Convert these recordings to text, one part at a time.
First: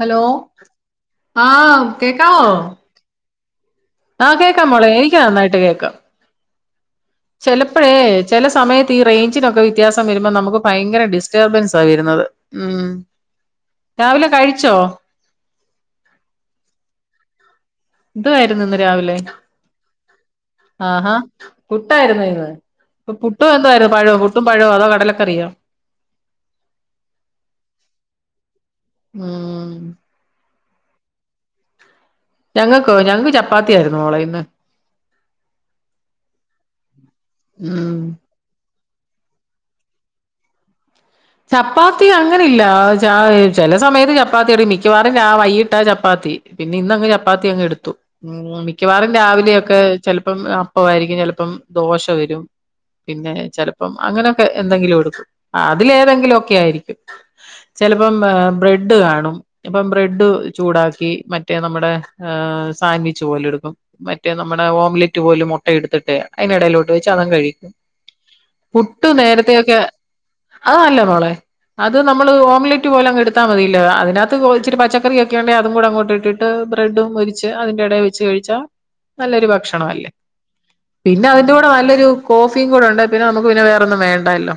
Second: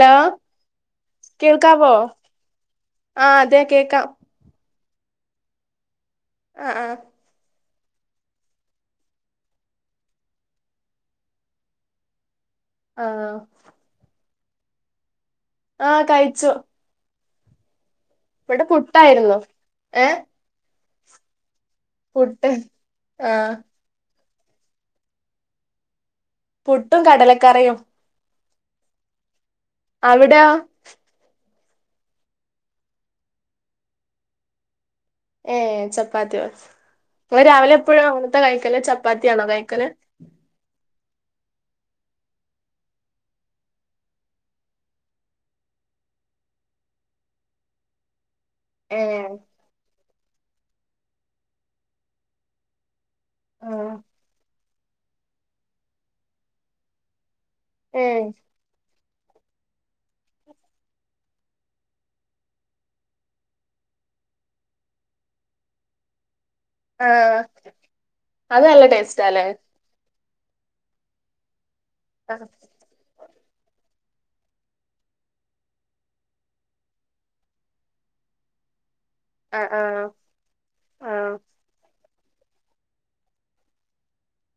Hello ആഹ് കേൾക്കാവോ കേക്കാവോ ആഹ് അതെ കേക്കാം ആഹ് കേക്കാം മോളെ എനിക്ക് നന്നായിട്ട് കേക്കാം ആഹ് ആഹ് ചെലപ്പഴേ ചെല സമയത്ത് ഈ റേഞ്ചിനൊക്കെ വ്യത്യാസം വരുമ്പോ നമുക്ക് ഭയങ്കര ഡിസ്റ്റർബൻസ വരുന്നത് ഉം ആഹ് ആഹ് രാവിലെ കഴിച്ചോ ആഹ് കയിച്ചു ഇവിടെ എന്തുവായിരുന്നു ഇന്ന് രാവിലെ പുട്ടായിരുന്നു ഏഹ് ആഹാ പുട്ടായിരുന്നോ ഇന്ന് പുട്ട് പ്പ പുട്ടു ആഹ് എന്താരു പഴവും പുട്ടും പഴവോ അതോ കടലക്കറിയോ പുട്ടും കടലക്കറിയും ഉം അവിട ഞങ്ങക്കോ ഞങ്ങക്ക് ചപ്പാത്തിയ ആയിരുന്നു മോളെ ഇന്ന് ഏഹ് ചപ്പാത്തിയൊ ഇങ്ങള് രാവിലെ ഉം എപ്പോഴും അങ്ങനത്തെ കഴിക്കല് ചപ്പാത്തിയാണോ കഴിക്കല് ചപ്പാത്തി അങ്ങനില്ല ച ചെല സമയത്ത് ചപ്പാത്തി മിക്കവാറും രാ വൈകിട്ടാ ചപ്പാത്തി പിന്നെ ഇന്നങ് ചപ്പാത്തി അങ്ങ് എടുത്തു [unintelligible] മിക്കവാറും ഏഹ് രാവിലെയൊക്കെ ചെൽപ്പം അപ്പവായിരിക്കും ചെലപ്പം ദോശ വരും പിന്നെ ആഹ് ചെലപ്പം അങ്ങനെയൊക്കെ എന്തെങ്കിലും എടുക്കും ഇതിലേതെങ്കിലൊക്കെ ആയിരിക്കും ചെലപ്പം ഏഹ് ബ്രെഡ് കാണും അപ്പം ബ്രെഡ് ചൂടാക്കി മറ്റേ നമ്മടെ ഏഹ് സാൻവിച്ച് പോലെ ഇടുക്കും മറ്റേ നമ്മടെ ഓംലറ്റ് പോലും മുട്ട എടുത്തിട്ടെയ് അയിനടയിലോട ട്ട് വെച്ച് അത അങ്ങ് ആഹ് കഴിക്കു അത് നല്ല പുട്ട് ടേസ്റ്റാല്ലേ നേരത്തെയൊക്കെ അത് നല്ല മൊളെ അത് നമ്മള് ആഹ് ഓംലെ റ്റ് പോല അങ്ങ് എടുത്താ മതിയെലോ അതിനാത്ത് ഓ ഇച്ചിരി പച്ചക്കറി ഒക്കെ ഉണ്ടെ അതും അങ്ങോട്ട് ഇട്ടിട്ട് ബ്രഡും ഒരു ച്ച് അതിന്റെ എടെ വെച്ച് കഴിച്ചാ നല്ലൊരു ആഹ് ഭക്ഷണ ആഹ് അല്ലേ പിന്നെ ആഹ് അതിന്റെ കൂടെ നല്ലൊരു കോഫീ കൂടെ ഉണ്ടെ പിന്നെ നമ്മക്ക് പിന്നെ വേറൊന്നും വേണ്ടല്ലോ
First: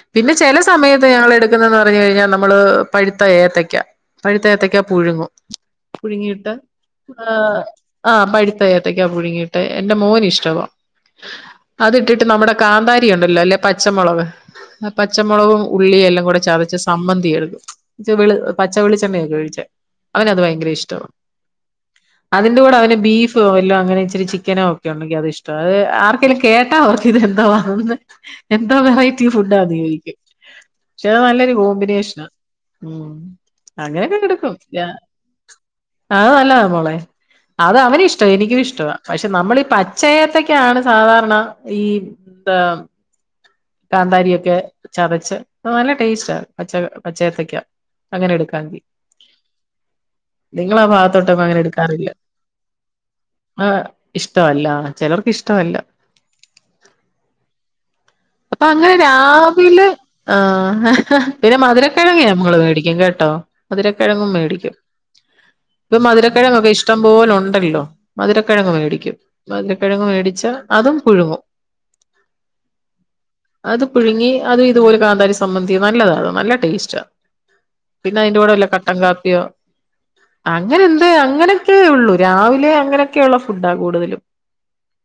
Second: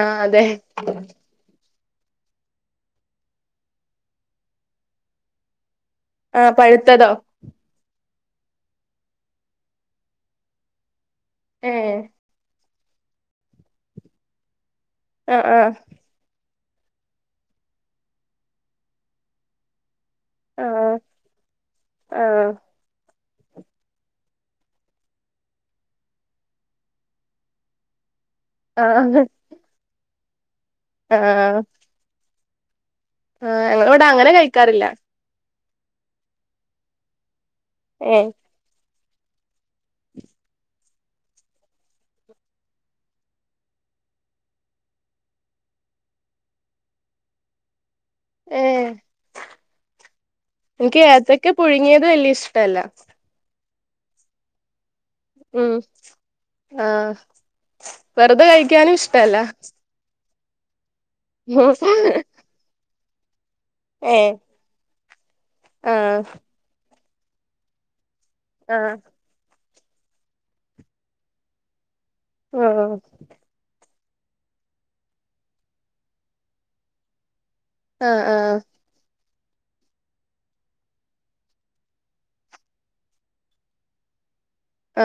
ആഹ് പിന്ന അതെ ചെല സമയത്ത് ഞങ്ങള് എട് ക്കുന്ന് പറഞ്ഞ കഴിഞ്ഞാൽ നമ്മള് പഴിത്ത ഏത്തക്ക പഴിത്ത ഏത്തക്കാ പുഴുങ്ങും ആഹ് പുഴുങ്ങിയിട്ട് പഴുത്തതോ ആഹ് ആഹ് പഴിത്ത ഏത്തക്കാ പുഴുങ്ങിയിട്ട് എന്റെ മോന് ഇഷ്ടവാ ഏഹ് അത്ട്ടിട്ട് നമ്മടെ കാന്താരി ഉണ്ടല്ലോ അല്ലെ പച്ചമൊളക് ആഹ് പച്ചമൊളകും ആഹ് ഉള്ളിയെല്ലാം കൂടെ ചതച്ച് ചമ്മന്തി എടുക്കും പച്ച വെള് പച്ച വെളിച്ചണ്ണയൊക്കെ ഒഴിച്ച് അവനത് ഭയങ്കര ആഹ് ഇഷ്ടവാ അതിന്റെ കൂടെ അവന് ബീഫ് വല്ലോ അങ്ങനെ ഇച്ചിരി ചിക്കനോ ഒക്കെ ഉണ്ടെങ്കി അത്ഷ്ടവാ അത് ആർക്കെലും കേട്ടാ അവർക്ക് ഇതെന്തോവാന്ന് എന്തോ ആഹ് ആഹ് വെറൈറ്റി ഫുഡാന്ന് ചോദിക്കും പക്ഷെ അത് ആഹ് നല്ലൊരു ആഹ് കോമ്പിനേഷ്ന മ് ഞങ്ങളിവിടെ അങ്ങനെയൊക്കെ അങ്ങനെ കൊടുക്കും കഴിക്കാറില്ല ഞാൻ അത് നല്ലത മോളെ അത് അവന് ഇഷ്ട്ടാ ഏഹ് എനിക്കും ഇഷ്ട്ടവാ പക്ഷെ നമ്മള് ഇ പച്ച യേത്തക്കയാണ് സാധാരണ ഈ ന്താ കാന്താരിയൊക്കെ ചതച്ച് ഓ നല്ല ടേസ്റ്റാ പച്ച പച്ചയേത്തക്ക അങ്ങനെ എടുക്കാന്തി ഏഹ് നിങ്ങളാ എനിക്ക് ഭാഗത്തോട്ടപ്പ ഏത്തക്ക ങ്ങനെ പുഴുങ്ങിയത് എടുക്കാറില്ല വല്യ ഇഷ്ടല്ല മാഹ് ഇഷ്ടവല്ലാളെ ഉം ആഹ് വെറുതെ അപ്പൊ കഴിക്കാനും അങ്ങനെ ഇഷ്ടല്ല രാവിലെ ആഹ് പിന്നെ മധുരക്കിഴങ്ങ് നമ്മള് വേടിക്കും കേട്ടോ മധുരക്കിഴങ്ങും ഏഹ് മേടിക്കും ഇപ്പം ആഹ് മധുരക്കിഴങ്ങൊക്കെ ഇഷ്ടം പോലൊണ്ടല്ലോ മധുരക്കിഴങ്ങ് ആഹ് വേടിക്കും മധുരക്കിഴങ്ങ് മേടിച്ച അതും പുഴുങ്ങും ആഹ് അത് പുഴുങ്ങി അത് ഇതുപോലെ കാന്താരി സമ്മന്തി നല്ലതാണ് നല്ല ടേയ്സ്റ്റാ പിന്നെ ആഹ് അയ്‌ന്റെ ആഹ് കൂടെവല്ല കട്ടൻ കാപ്പിയോ അങ്ങനെ ന്തേ അങ്ങനെക്കെയു ള്ളൂ. രാവിലെ അങ്ങനൊക്കെയള്ള ഫുഡാ കൂടുതലും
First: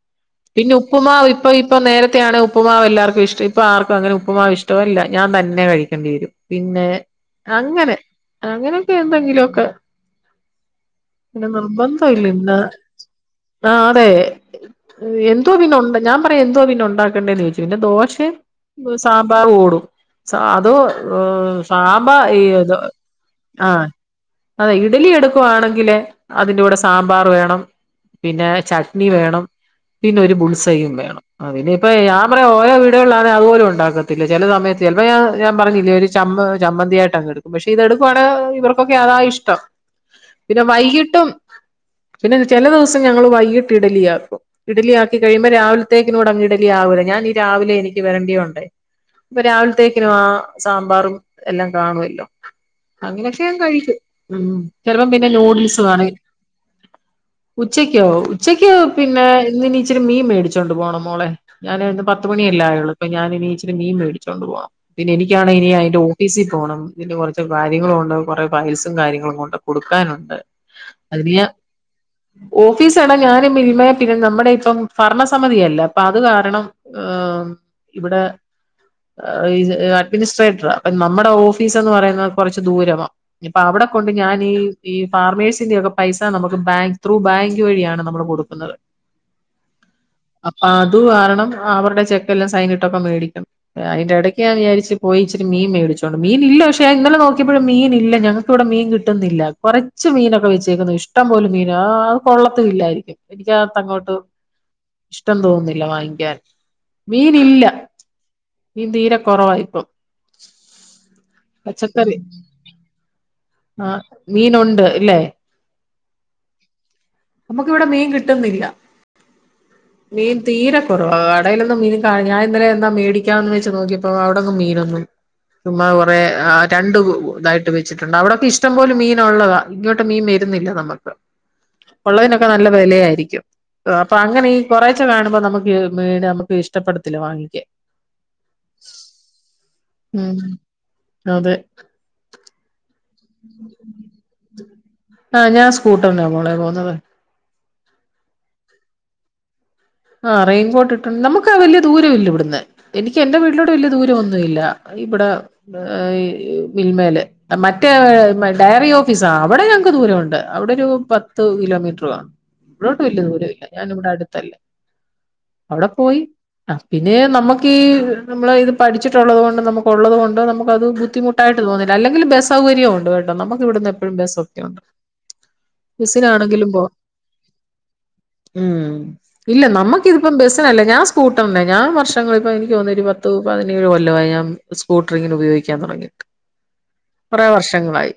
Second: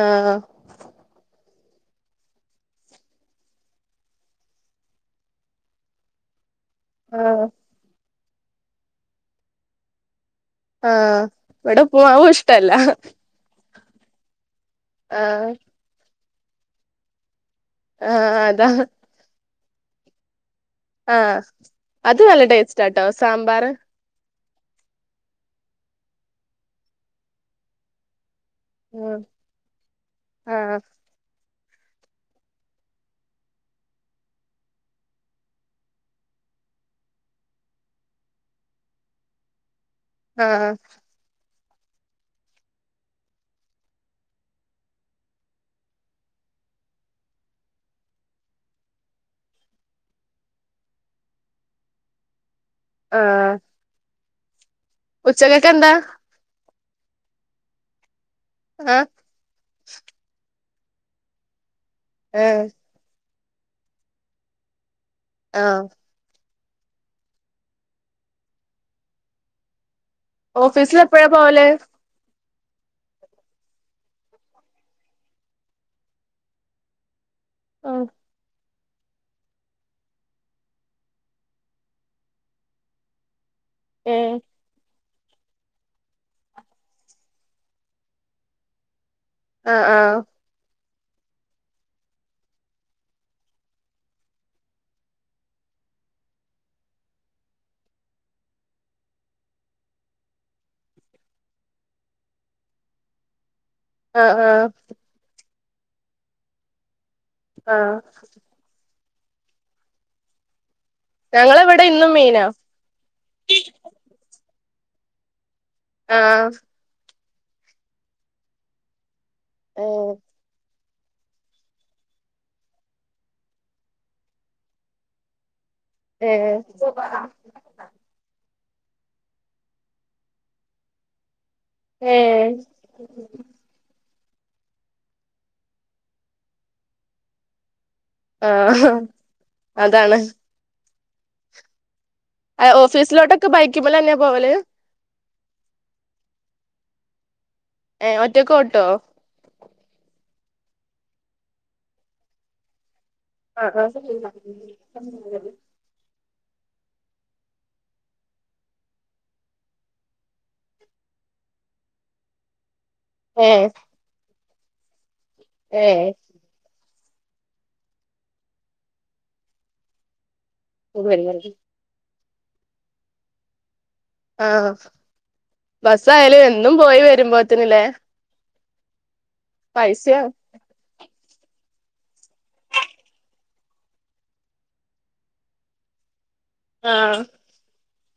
ആഹ് പിന്നെ ഉപ്പുമാവ് ഇപ്പൊ ഇപ്പം നേരത്തെയാണെ ഉപ്പുമാവ് എല്ലാർക്കും ഇഷ്ട ഇപ്പൊ ആർക്കും അങ്ങനെ ഉപ്പുമാവ് ഇഷ്ടവല്ല ഞാൻ തന്നെ കഴിക്കെണ്ടി വരും പിന്നെ ആഹ് അങ്ങനെ അങ്ങനൊക്കെ എന്തെങ്കിലൊക്കെ ആഹ് പിന്നെ ഇവിടെ നിർബന്ധ ഇല്ല ഉപ്പുമാവും ന്നാ ഇഷ്ടല്ല ആഹ് അതെ ആഹ് എന്തോ പിന്നെ ഒണ്ട് ഞാൻ പറയാ എന്തോ പിന്നെ ഒണ്ടാക്കണ്ടേന്ന് ചോദി പിന്നെ ദോശേം ആഹ് അതാ സാമ്പാറും ഓടും സ അത് ഓ ആഹ് സാമ്പാ അത് ഈ നല്ല ദൊ ടേസ്റ്റാട്ടോ സാമ്പാറ് ആഹ് അതെ ഇഡലി എടുക്കുകവാണെങ്കില് അതിന്റെ കൂടെ സാമ്പാർ വേണം പിന്നെ ചട്നി ഉം വേണം പിന്നെ ഒരു ആഹ് ബുൾസയും വേണം അതിന് പ്പ ഞാൻ പറയാ ഓരോ വീടുകളിലാണെ അതുപോലും ഉണ്ടാക്കത്തില്ല ചില സമയത്ത് ചെലപ്പ ഞാ ഞാൻ ഒരു ചമ്മ ചമ്മന്തിയ ടുക്കും പക്ഷെ ഇതെടുക്കാണ് ഇവർക്കൊക്കെ അതാ ഇഷ്ടം. പിന്നെ ആഹ് വൈകിട്ടും പിന്നെ ചില ദിവസം ഞങ്ങള് വൈകിട്ട് ഇഡലിയാക്കും. ഇഡലിയാക്കി കഴിയുമ്പോ രാവിലത്തേക്കൂടങ്ങ് ട് ലിയാവൂല. ഞാൻഈ രാവിലെ എനിക്ക് വരണ്ടിയോണ്ടേ പ്പൊ രാവിലത്തേക്കിനും ആ സാമ്പാറും എല്ലാം കാണുവല്ലോ അങ്ങനെയൊക്കെ ആഹ് ഞാൻ കഴിക്കും. ഉം ചെലപ്പം പിന്നെ നൂഡിൽസ് ഉച്ചക്കൊക്കെന്താ വേണം ഉച്ചക്കോ ഉച്ചക്ക് ആഹ് പിന്നെ ഇന്നിനി ച്ചിരി മീൻ മേടിച്ചോണ്ട് പോണം മോളെ ഞാൻഇന്ന് പത്ത് മണിയല്ലാ ഏഹ് യൊള്ളൂ ഇപ്പ ഞാനിനി ഇച്ചിരി മീൻ മേടിച്ചൊണ്ട് പോവാ. പിന്നെനിക്കാണെ ഇനി ആഹ് അയിന്റെ ഫീസി പോകണം ഇതിന്റെ കുറച്ച് കാര്യങ്ങളു ണ്ട് കുറേ ഫയൽസും കാര്യങ്ങളും കൊണ്ട് കൊടുക്കാനുണ്ട് ഓഫീസിലെപ്പഴാ അതിന് ഞാൻ പോവല് ഓഫീസ് ആണ ഞാനും മിൽമയെ പിന്നെ നമ്മുടെ ഇപ്പം ഭരണ സമിതിയല്ലേ അപ്പ അത് ണം ഈ ആഹ് ഇബിടെ ഏ അഡ്മിനിസ്ട്രേറ്ററ. അപ്പൊ നമ്മുടെ ഓഫീസ് എന്ന് പറയുന്നത് കൊറച്ച് ദൂരവ ഇഞ്ഞി പ്പൊ അവിടെ ഏഹ് കൊണ്ട്ഞാനീ ഈഹ് ഫാർമേഴ്സിന്റെറെ യൊക്കെ പൈസ നമുക്ക് ബാങ്ക് ത്രൂ ബാങ്ക് വഴിയാണ് നമ്മള് കൊടുക്കുന്നത് അ ആഹ് അപ്പൊ അതുകാരണം അവരുടെ ചെക്കെല്ലാം സൈനിട്ടൊക്കെ മേടിക്കണം ഏ അതിന്റെ ഇടയ്ക്ക്ഞാൻ വിചാരിച്ച് പോയി ഇച്ചിരി മീൻ മേടിച്ചോണ്ട് മീനില്ല പക്ഷേ ഇന്നലെ നോക്കിയപ്പോഴും മീൻ ഇല്ല ഞങ്ങ ക്ക് വിടെ മീൻ കിട്ടുന്നില്ല. കുറച്ച് മീനൊക്കെ വെച്ചേക്കുന്നു ഇഷ്ടംപോലും മീന ആ അത് കൊള്ളത്തു ഇല്ലായിരിക്കും എനിക്കകത്ത ങ്ങോട്ട് ആഹ് ആഹ് ഇഷ്ടം തോന്നുന്നില്ല വാങ്ങിക്കാൻ മീനില്ല ആഹ് മീൻ തീരെ കുറവായിപ്പം ഞങ്ങളിവിടെ ഇന്നും പച്ചക്കറി മീനാ ആഹ് മീനുണ്ട് ഇല്ലേ ആഹ് നമുക്കിവിടെ മീൻ കിട്ടുന്നില്ല മീൻ തീരെ കുറവ കടയിലൊന്നും മീൻ കാ ഞാൻ ഇന്നലെ എന്താ മേടിക്കാന്ന് വെച്ച് നോക്കിയപ്പോ അവിടെന് മീനൊന്നും ഇല്ല ചുമ്മാ കുറേ ഏ ഏ ആ രണ്ട് ഇതായിട്ട് ഇട്ട് വെച്ചിട്ടുണ്ട് അവിടൊക്കെ ഇഷ്ടം പോല മീൻ ഉള്ളതാ ഇങ്ങോട്ട് മീൻ വരുന്നില്ല നമുക്ക് ഏ ഉള്ളതിനൊക്കെ നല്ല വെലയായിരിക്കും അപ്പൊ അങ്ങനെ ഈ കുറേച്ചെ കാണുമ്പോൾ നമുക്ക് ഈ മീന് നമുക്ക് ഇഷ്ടപ്പെടത്തില്ല വാങ്ങിക്കാൻ ആഹാ അതാണ് ഉം അതെ ഏ ഓഫീസിലോട്ടൊക്കെ ബൈക്ക് മ്മെലെന്നാ പോവല് ആഹ് ഞാൻ സ്ക്കൂട്ടറിനാ മോളെ പോകുന്നത് ഏഹ്ഒറ്റക്ക് ഓട്ടോ ആഹ് റെയിൻകോട്ട് ഇട്ടുണ്ട് നമുക്ക് വല്യ ദൂരമില്ലടന്ന് എനിക്ക് എന്റെ വീട്ടിലോട് വല്യ ദൂരം വൊന്നുമല്ല ഇവിടെ മിൽമേല് മറ്റേ ഡയറി ഓഫീസാ അവിടെ ഞങ്ങക്ക് ദൂരമുണ്ട് അവിടെ ഒരു പത്ത് കിലോമീറ്ററാണ് ഇവിടോട്ട് വല്യ ദൂര ഏ ഇല്ല ഞൻ ഇവിടെ അടുത്തല്ലേ അവിടെ ഏ പോയി ആ പിന്നെ നമുക്ക് നമ്മള് ഇത് പഠിച്ചിട്ടുള്ളത് കൊണ്ട് നമുക്ക ഉള്ളത് കൊണ്ട് നമുക്ക് അപ്പ അത് ബുദ്ധമുട്ടായി തോന്നുന്നില്ല അല്ലങ്കിൽ ബസ് സൗകര്യ ഉണ്ട് കെട്ടോ നമുക്ക്ടുന്ന് എപ്പ എപ്പോഴും ബസ്സ്‌ ഒക്കെ ആഹ് ഉണ്ട് ബസ്സായാലും ബസിനാണെങ്കിലും എന്നും പോവാ പോയി വരുമ്പോത്തിനില്ലേ ഉം ഇല്ല നമ്മക്ക് ഇതിപ്പ പൈസയാവും ബസ് ഞാൻ സ്കൂട്ടറിന് ഞാൻ വർഷങ്ങളിപ്പ എനിക്ക്തോന്നുന്നു ഒരു പത്തുപതിനേഴ് കൊല്ലമായി ഞാൻ സ്കൂട്ടറിങ്ങിനെ ഉപയോഗിക്കാൻ തുടങ്ങിയിട്ട് ആഹ് കുറേ വർഷങ്ങളായി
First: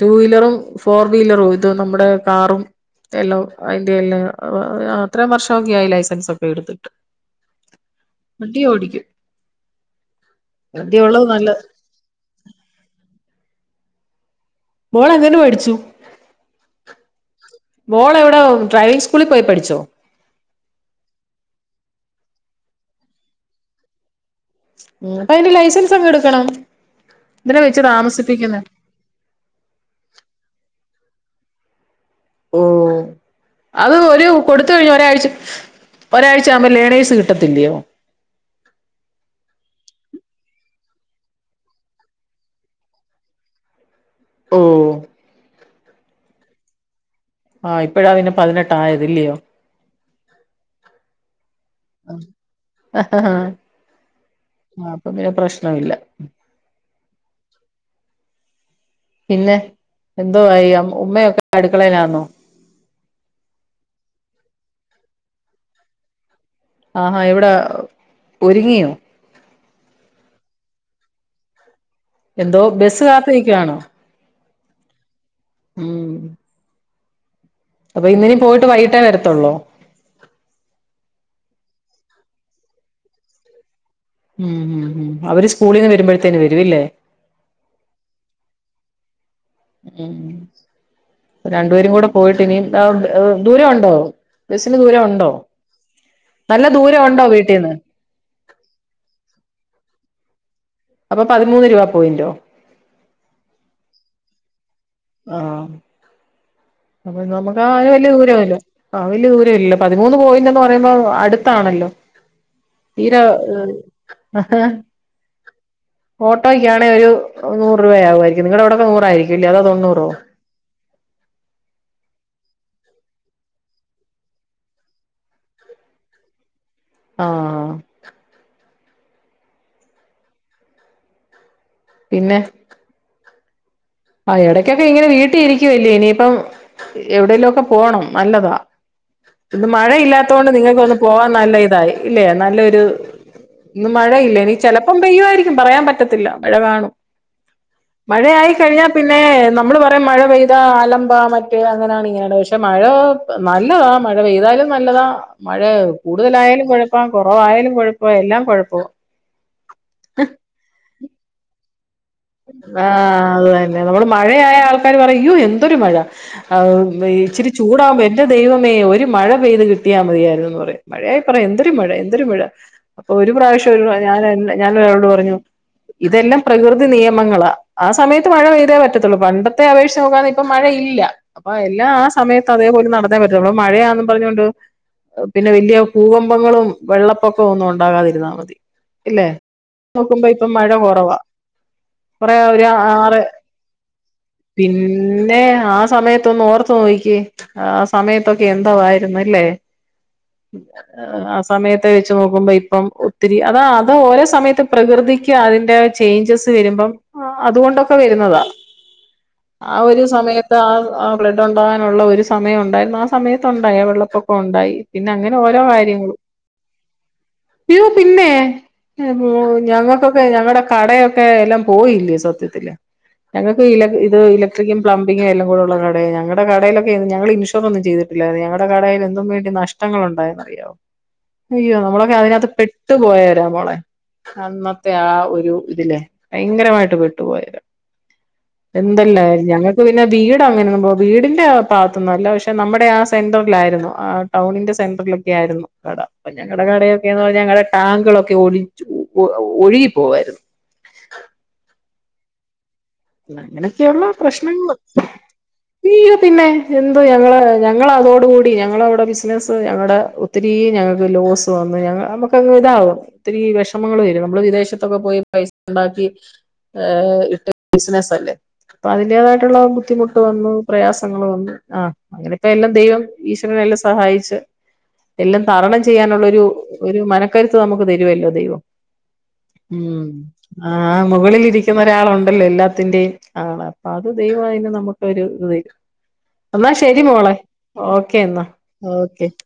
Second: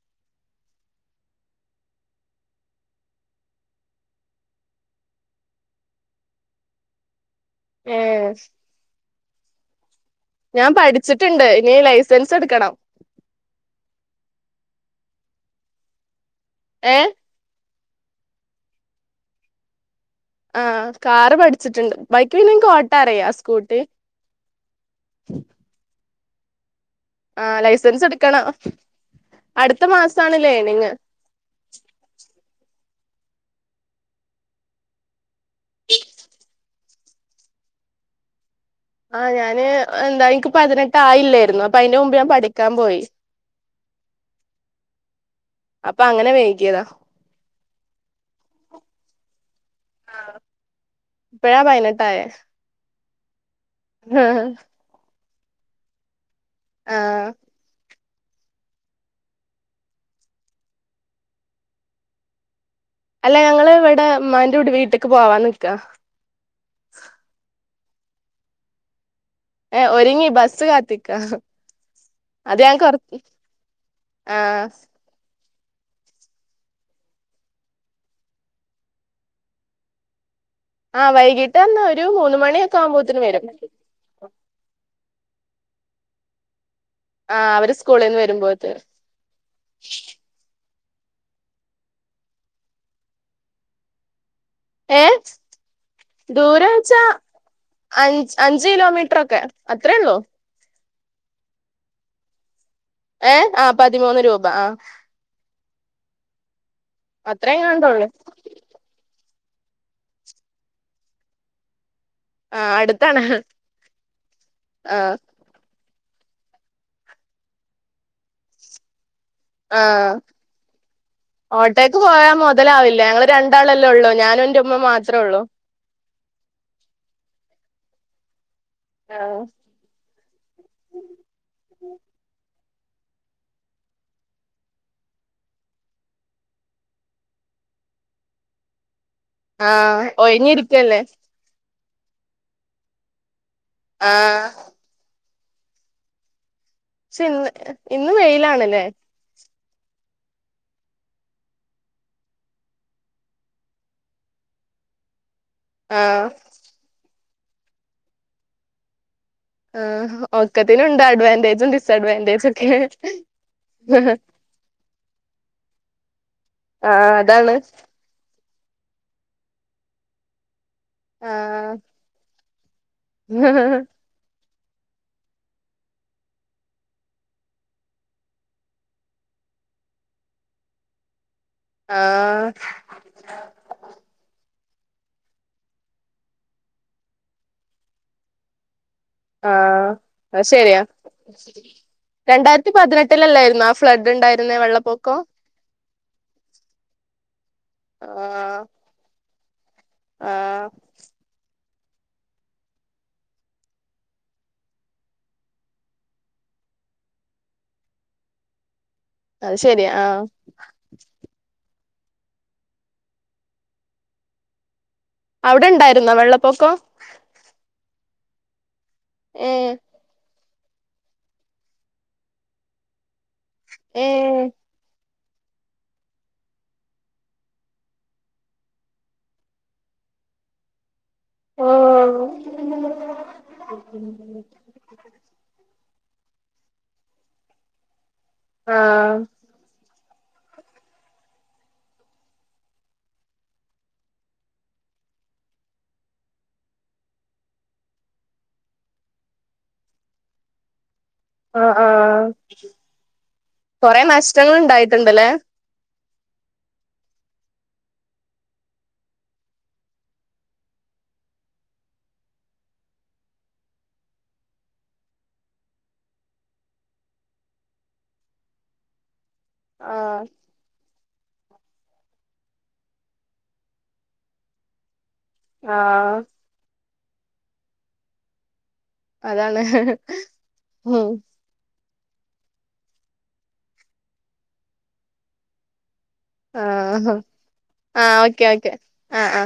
ടു വീലറും ഫോർ വീലറും ഇത് നമ്മുടെ കാറും എല്ലാം അയിന്റെ എല്ലാം [unintelligible] ഇത്രയും വർഷമൊക്കെ ആയി ലൈസൻസ് ഒക്കെ എടുത്തിട്ട് ഏ വണ്ടിയും ഓടിക്കും ഞാൻ വണ്ടി ഉള്ളത് പഠിച്ചിട്ടുണ്ട് നല്ലത് ഇനി ലൈസൻസ് എടുക്കണം മോൾ എങ്ങനെ പടിച്ചു? ഏഹ് മോളെവിട ഡ്രൈവിംഗ് സ്കൂളിൽ പോയി പഠിച്ചോ? ആ കാറ് പഠിച്ചിട്ടുണ്ട് ബൈക്ക് പിന്നെ ഇൻഓട്ടാറിയ സ്കൂട്ടി. ഉം അപ്പൊ അതിന്റെ ലൈസൻസഒക്കെ ടുക്കണം എന്തിന ആഹ് വെച്ച് ലൈസൻസ് എടുക്കണം താമസിപ്പിക്കുന്നെ? അടുത്ത മാസാണ് ലേനിങ്ങ്. ഓ അത് ഒരു കൊടുത്ത് കഴിഞ് ഒരാഴ്ച ഒരാഴ്ച ആവുമ്പോ ലേണേസ് കിട്ടും. കിട്ടത്തില്ലയോ? ആഹ് ഞാന് എന്താ എനിക്ക് പതിനെട്ട് ആയില്ലായിരുന്നു അപ്പൊ അതിന്റെ മുമ്പ് ഞാൻ പഠിക്കാൻ പോയി. ഓ അപ്പൊ അങ്ങനെ വെയ്കിയതാ. ആഹ് ഇപ്പഴാ പിന്നെ പതിനെട്ടായത് ഇല്ലെയോ? ഇപ്പഴാ ഹ ഹ ഹേ ഹാ അപ്പൊ പിന്നെ പ്രശ്നമില്ല. ആഹ് പിന്നെ എന്തോ ആയി അ ഉമ്മയൊക്കെ അടുക്കളേ ലാന്നോ അല്ല ഞങ്ങള് ഇവടെ ഇമ്മാന്റെ വീട് വീട്ടിക്ക് പോവാന്ന്ക്കാ ആഹാ എവ്ടാ ഒരുങ്ങിയോ ഏഹ് ഒര്ങ്ങി ബസ്സ് കാത്ത്ക്ക എന്തോ അത് ഞങ്ങക്ക് ബസ് കൊ കാത്ത് നിക്കുവാണോ ആഹ് ഉം അപ്പൊ ഇന്നിനി പോയിട്ട് വൈകിട്ടെ വരത്തൊള്ളോ ആ വൈകീട്ട് റഞ്ഞ ഒരു മൂന്ന് മണിയൊക്കെ ആവുമ്പോത്തിന് വരും ഉം ഉം ഉം അവര് സ്കൂളിന്ന് വരുമ്പഴ്ത്തേന് വരുവല്ലേ ആഹ് അവര് സ്കൂളിന്ന് വരുമ്പോത്തിന് ഉം രണ്ടുപേരും കൂടെ പോയിട്ട് ഇനിയും ദൂരോണ്ടോ ബസിന് ഏഹ് ദൂരവുണ്ടോ നല്ല ദൂരം ഉണ്ടോ വീട്ടീന്ന് അഞ്ച് അഞ്ച് കിലോമീറ്ററൊക്കെ അത്രേഒള്ളു അപ്പൊ പതിമൂന്ന് രൂപാ പോയിന്റോ ഏഹ് ആ പതിമൂന്ന് രൂപ ആഹ് ആഹ് അപ്പ നമുക്ക് ആ അത്രേങ്ങാണ്ടുള്ളൂ വല്ല്യേ ദൂരവില്ല ആഹ് വല്യ ദൂരവില്ല ലോ പതിമൂന്ന് പോയിന്റ്ന്ന് പറയുമ്പോ അ ട്ത്താണല്ലോ ആഹ് തീരേ അടുത്താണ് ആഹ് ഓട്ടോക്കാണെൽ ഒരു നൂറ് രൂപ യാവു വാരിക്കും നിങ്ങടെ അവടെക്കെ നൂറായിരി ആഹ് ഓട്ടേക്ക് പോയാ മൊതലാവില്ല ഞങ്ങള് രണ്ടാളെല്ലേ ഒള്ളൂ ഞാനും എന്റെ ഉമ്മ മാത്രള്ളൂ ആഹ് ആഹ് പിന്നെ ആ എടക്കൊക്കെ ഇങ്ങനെ വീട്ടി ഇരിക്കുവല്ലേ ഇനിയിപ്പം എവിടേലൊക്ക പോണം നല്ലതാ ഇന്ന് ആഹ് മഴയില്ലാത്തോണ്ട് നിങ്ങക്ക് ഒന്ന് ഒഴിഞ്ഞിരിക്കല്ലേ പോവാ നല്ല ഇതായി ഇല്ലേ നല്ലൊരു ഇന്ന് മഴ ഇല്ല ആഹ് ഇനി ചെ ലപ്പം പെയ്യുവാരിക്കും പറയാൻ പറ്റത്തില്ല മഴ കാണും പക്ഷെ ഇന്ന് ഇന്ന് മഴയായി വൈലാണ്ലേ കഴിഞ്ഞാൽ പിന്നെ നമ്മള് പറയും മഴ പെയ്ത അലബാ മറ്റേ അങ്ങനാണ് ഇങ്ങനാണ് പക്ഷെ മഴ നല്ലതാ മഴ പെയ്താലും നല്ലതാ മഴ ആഹ് കൂടുതലായാലും കൊഴപ്പ കൊറവായാലും കൊഴപ്പ എല്ലാം കൊഴപ്പ ആഹ് ഒക്കത്തിനുണ്ട് അഡ്വാൻറ്റേജും ഡിസ്സ് അഡ്വാവാ ആഹ് അത് തന്നെ നമ്മള് മഴയായ ആൾക്കാര് പറയും യ്യോ എന്തൊരു മഴ ആഹ് ഇച്ചിരി ചൂടാവുമ്പോ എ ന്റെ ദൈവമേ ഒരു മഴ പെയ്ത് കിട്ടിയാ മതിയാരുന്നെന്ന് പറയും മഴയായ പറയും എന്തൊരു ആഹ് മഴ എന്തൊരു മഴ അപ്പൊ ഒരു പ്രാവശ്യം ഒരു ഞാൻ എന്നെ ഞാൻ ഒരാളോട് പറഞ്ഞു ഇതെല്ലാം പ്രകൃ തി നിയമങ്ങളാ ആ സമയത്ത് മഴ പെയ്തേ പറ്റത്തൊള്ളൂ പണ്ടത്തെ അപേക്ഷിച്ച് നോക്കുവാന്നെ ഇപ്പ മഴ ഇല്ല അപ്പൊ എല്ലാ ആ ആഹ് സമയത്ത് അതേപോലെ നടന്നേ പറ്റൊള്ളൂ മഴയാന്നും പറഞ്ഞോണ്ട് പിന്നെ വല്ല്യ പൂവമ്പങ്ങളും വെള്ളപ്പൊക്കവും ഒന്നും ഉണ്ടാകാതിരുന്നാ മതി ഇല്ലേ ആഹ് നോക്കുമ്പോ ഇപ്പൊ മഴ കൊറവാ അത് ശെരി കൊറേ ഒര് ആറ് ഫ്ലഡ് ഉണ്ടായിരുന്നേ വെള്ളപ്പൊക്കം പിന്നെ ആ സമയത്തൊന്ന് ഓർത്ത് നോയിക്കേ ആ സമയത്തൊക്കെ ആഹ് എന്തോ ആയിരുന്നല്ലേ ആഹ് ആ സ സമയത്തെ വെച്ച് നോക്കുമ്പോ ഇപ്പം ഒത്തിരി അതാ അത് ഓരോ സമയത്ത് പ്രകൃതിക്ക് അതിന്റെ ചേഞ്ചസ് വരുമ്പം ആ അതുകൊണ്ടൊക്കെ വരുന്നതാ അത് ആ ശെരിയാ ഒരു ആഹ് സമയം ത്ത് ആഹ്- ആഹ് ബ്ലഡ് ഒണ്ടാകാനുള്ള ഒരു സമയം ഒണ്ടായിരുന്നു ആ സമയത്ത് ഒണ്ടായി വെള്ളപ്പൊക്കം ഒണ്ടായി. പിന്നെ അങ്ങനെ ഓരോ അവിടെ ഇണ്ടായിരുന്നോ കാര്യങ്ങളും വെള്ളപ്പൊക്കം അയ്യോ പിന്നെ ഏഹ് ഞങ്ങക്കൊക്കെ ഞങ്ങടെ കടയൊക്കെ എല്ലാം പോയില്ലേ സത്യത്തില് ഞങ്ങക്ക് ഇല ഇത് ഏഹ് ഇല ട്രിക്കും പ്ലംബിങ്ങും എല്ലാം കൂടൊള്ള കടയാ ഞങ്ങടെ കടയിലൊക്കെ ഞങ്ങള് ഇൻഷറൊന്നും ചെയ്തിട്ടില്ലായിരുന്ന് ഞങ്ങടെ കടയിലെന്തും വേണ്ടി നഷ് ടങ്ങളൊണ്ടായിന്നറിയാവോ അയ്യോ നമ്മളൊക്കെ ആഹ് അതിനകത്ത് പെട്ടു പോയോരാ മോളെ അന്നത്തെ ആ ഒരു ഇതിലേ ഭയങ്കരമായിട്ട് പെട്ടുപോയോരാ എന്തെല്ലായിരുന്നു ഞങ്ങ പിന്നെ വീട് അങ്ങനൊന്നും പോ വീടിന്റെ ആ ഭാഗത്തൊന്നു അല്ല പക്ഷെ നമ്മുടെ ആ സെന്ററിലായിരുന്നു ആഹ് ടൗണിന്റെ സെന്ററിലൊക്കെ ആയിരുന്നു കട അപ്പ ഞങ്ങടെ കടയൊക്കെയാന്ന് പറഞ്ഞ ഞങ്ങടെ ടാങ്കുകളൊക്കെ ഒലിച്ചുപോ ഒ ഒഴുകി പോവായിര്ന്ന് ആ ആഹ് പിന്നെ കൊറെ അങ്ങനെയൊക്കെയുള്ളൂ നഷ്ടങ്ങൾ പ്രശ്നങ്ങള് ഉണ്ടായിട്ടുണ്ടല്ലേ യ്യോ പിന്നെ എന്തു ഞങ്ങള് ഞങ്ങള് അതോടുകൂടി ഞങ്ങളവിടെ ബിസിനസ്സ് ഞങ്ങടെ ഒ ത്തിരീ ഞങ്ങക്ക് ലോസ് വന്ന് ഞങ്ങ നമുക്കങ്ങ് ഇതാവും ഒത്തിരി വെഷമങ്ങൾ വരും നമ്മള് വിദേശത്തൊക്കെ പോയി പൈസ ഉണ്ടാക്കി ഏഹ് ഇട്ട് ബിസിനസ്സ് അല്ലേ അപ്പൊ അതിന്റേതായിട്ടുള്ള ബുദ്ധിമുട്ട് ആഹ് വന്നു പ്രയാസങ്ങള് വന്നു ആഹ് അങ്ങനെത്തെ എല്ലാം ദൈവം ഈശ്വരനെല്ലാം സഹായിച്ച് എല്ലാം തരണം ആഹ് ചെയ്യാനുള്ള ഒരു ഒരു മനക്കരുത്ത് നമുക്ക് തരുവല്ലോ ദൈവം അതാണ് ഉം ആ ആഹ് ഉം മുകളിൽ ഇരി ക്കുന്ന ഒരാളൊണ്ടല്ലോ എല്ലാത്തിന്റെയും ആള് അപ്പൊ അത് ദൈവം അയിന് നമുക്കൊരു ഇത് തരും എന്നാ ശരി ആഹ് മോളേ ആഹ് ഓക്കേ ഓക്കെ എന്നാ ഓക്കെ ഓക്കേ ആഹ് ആഹ്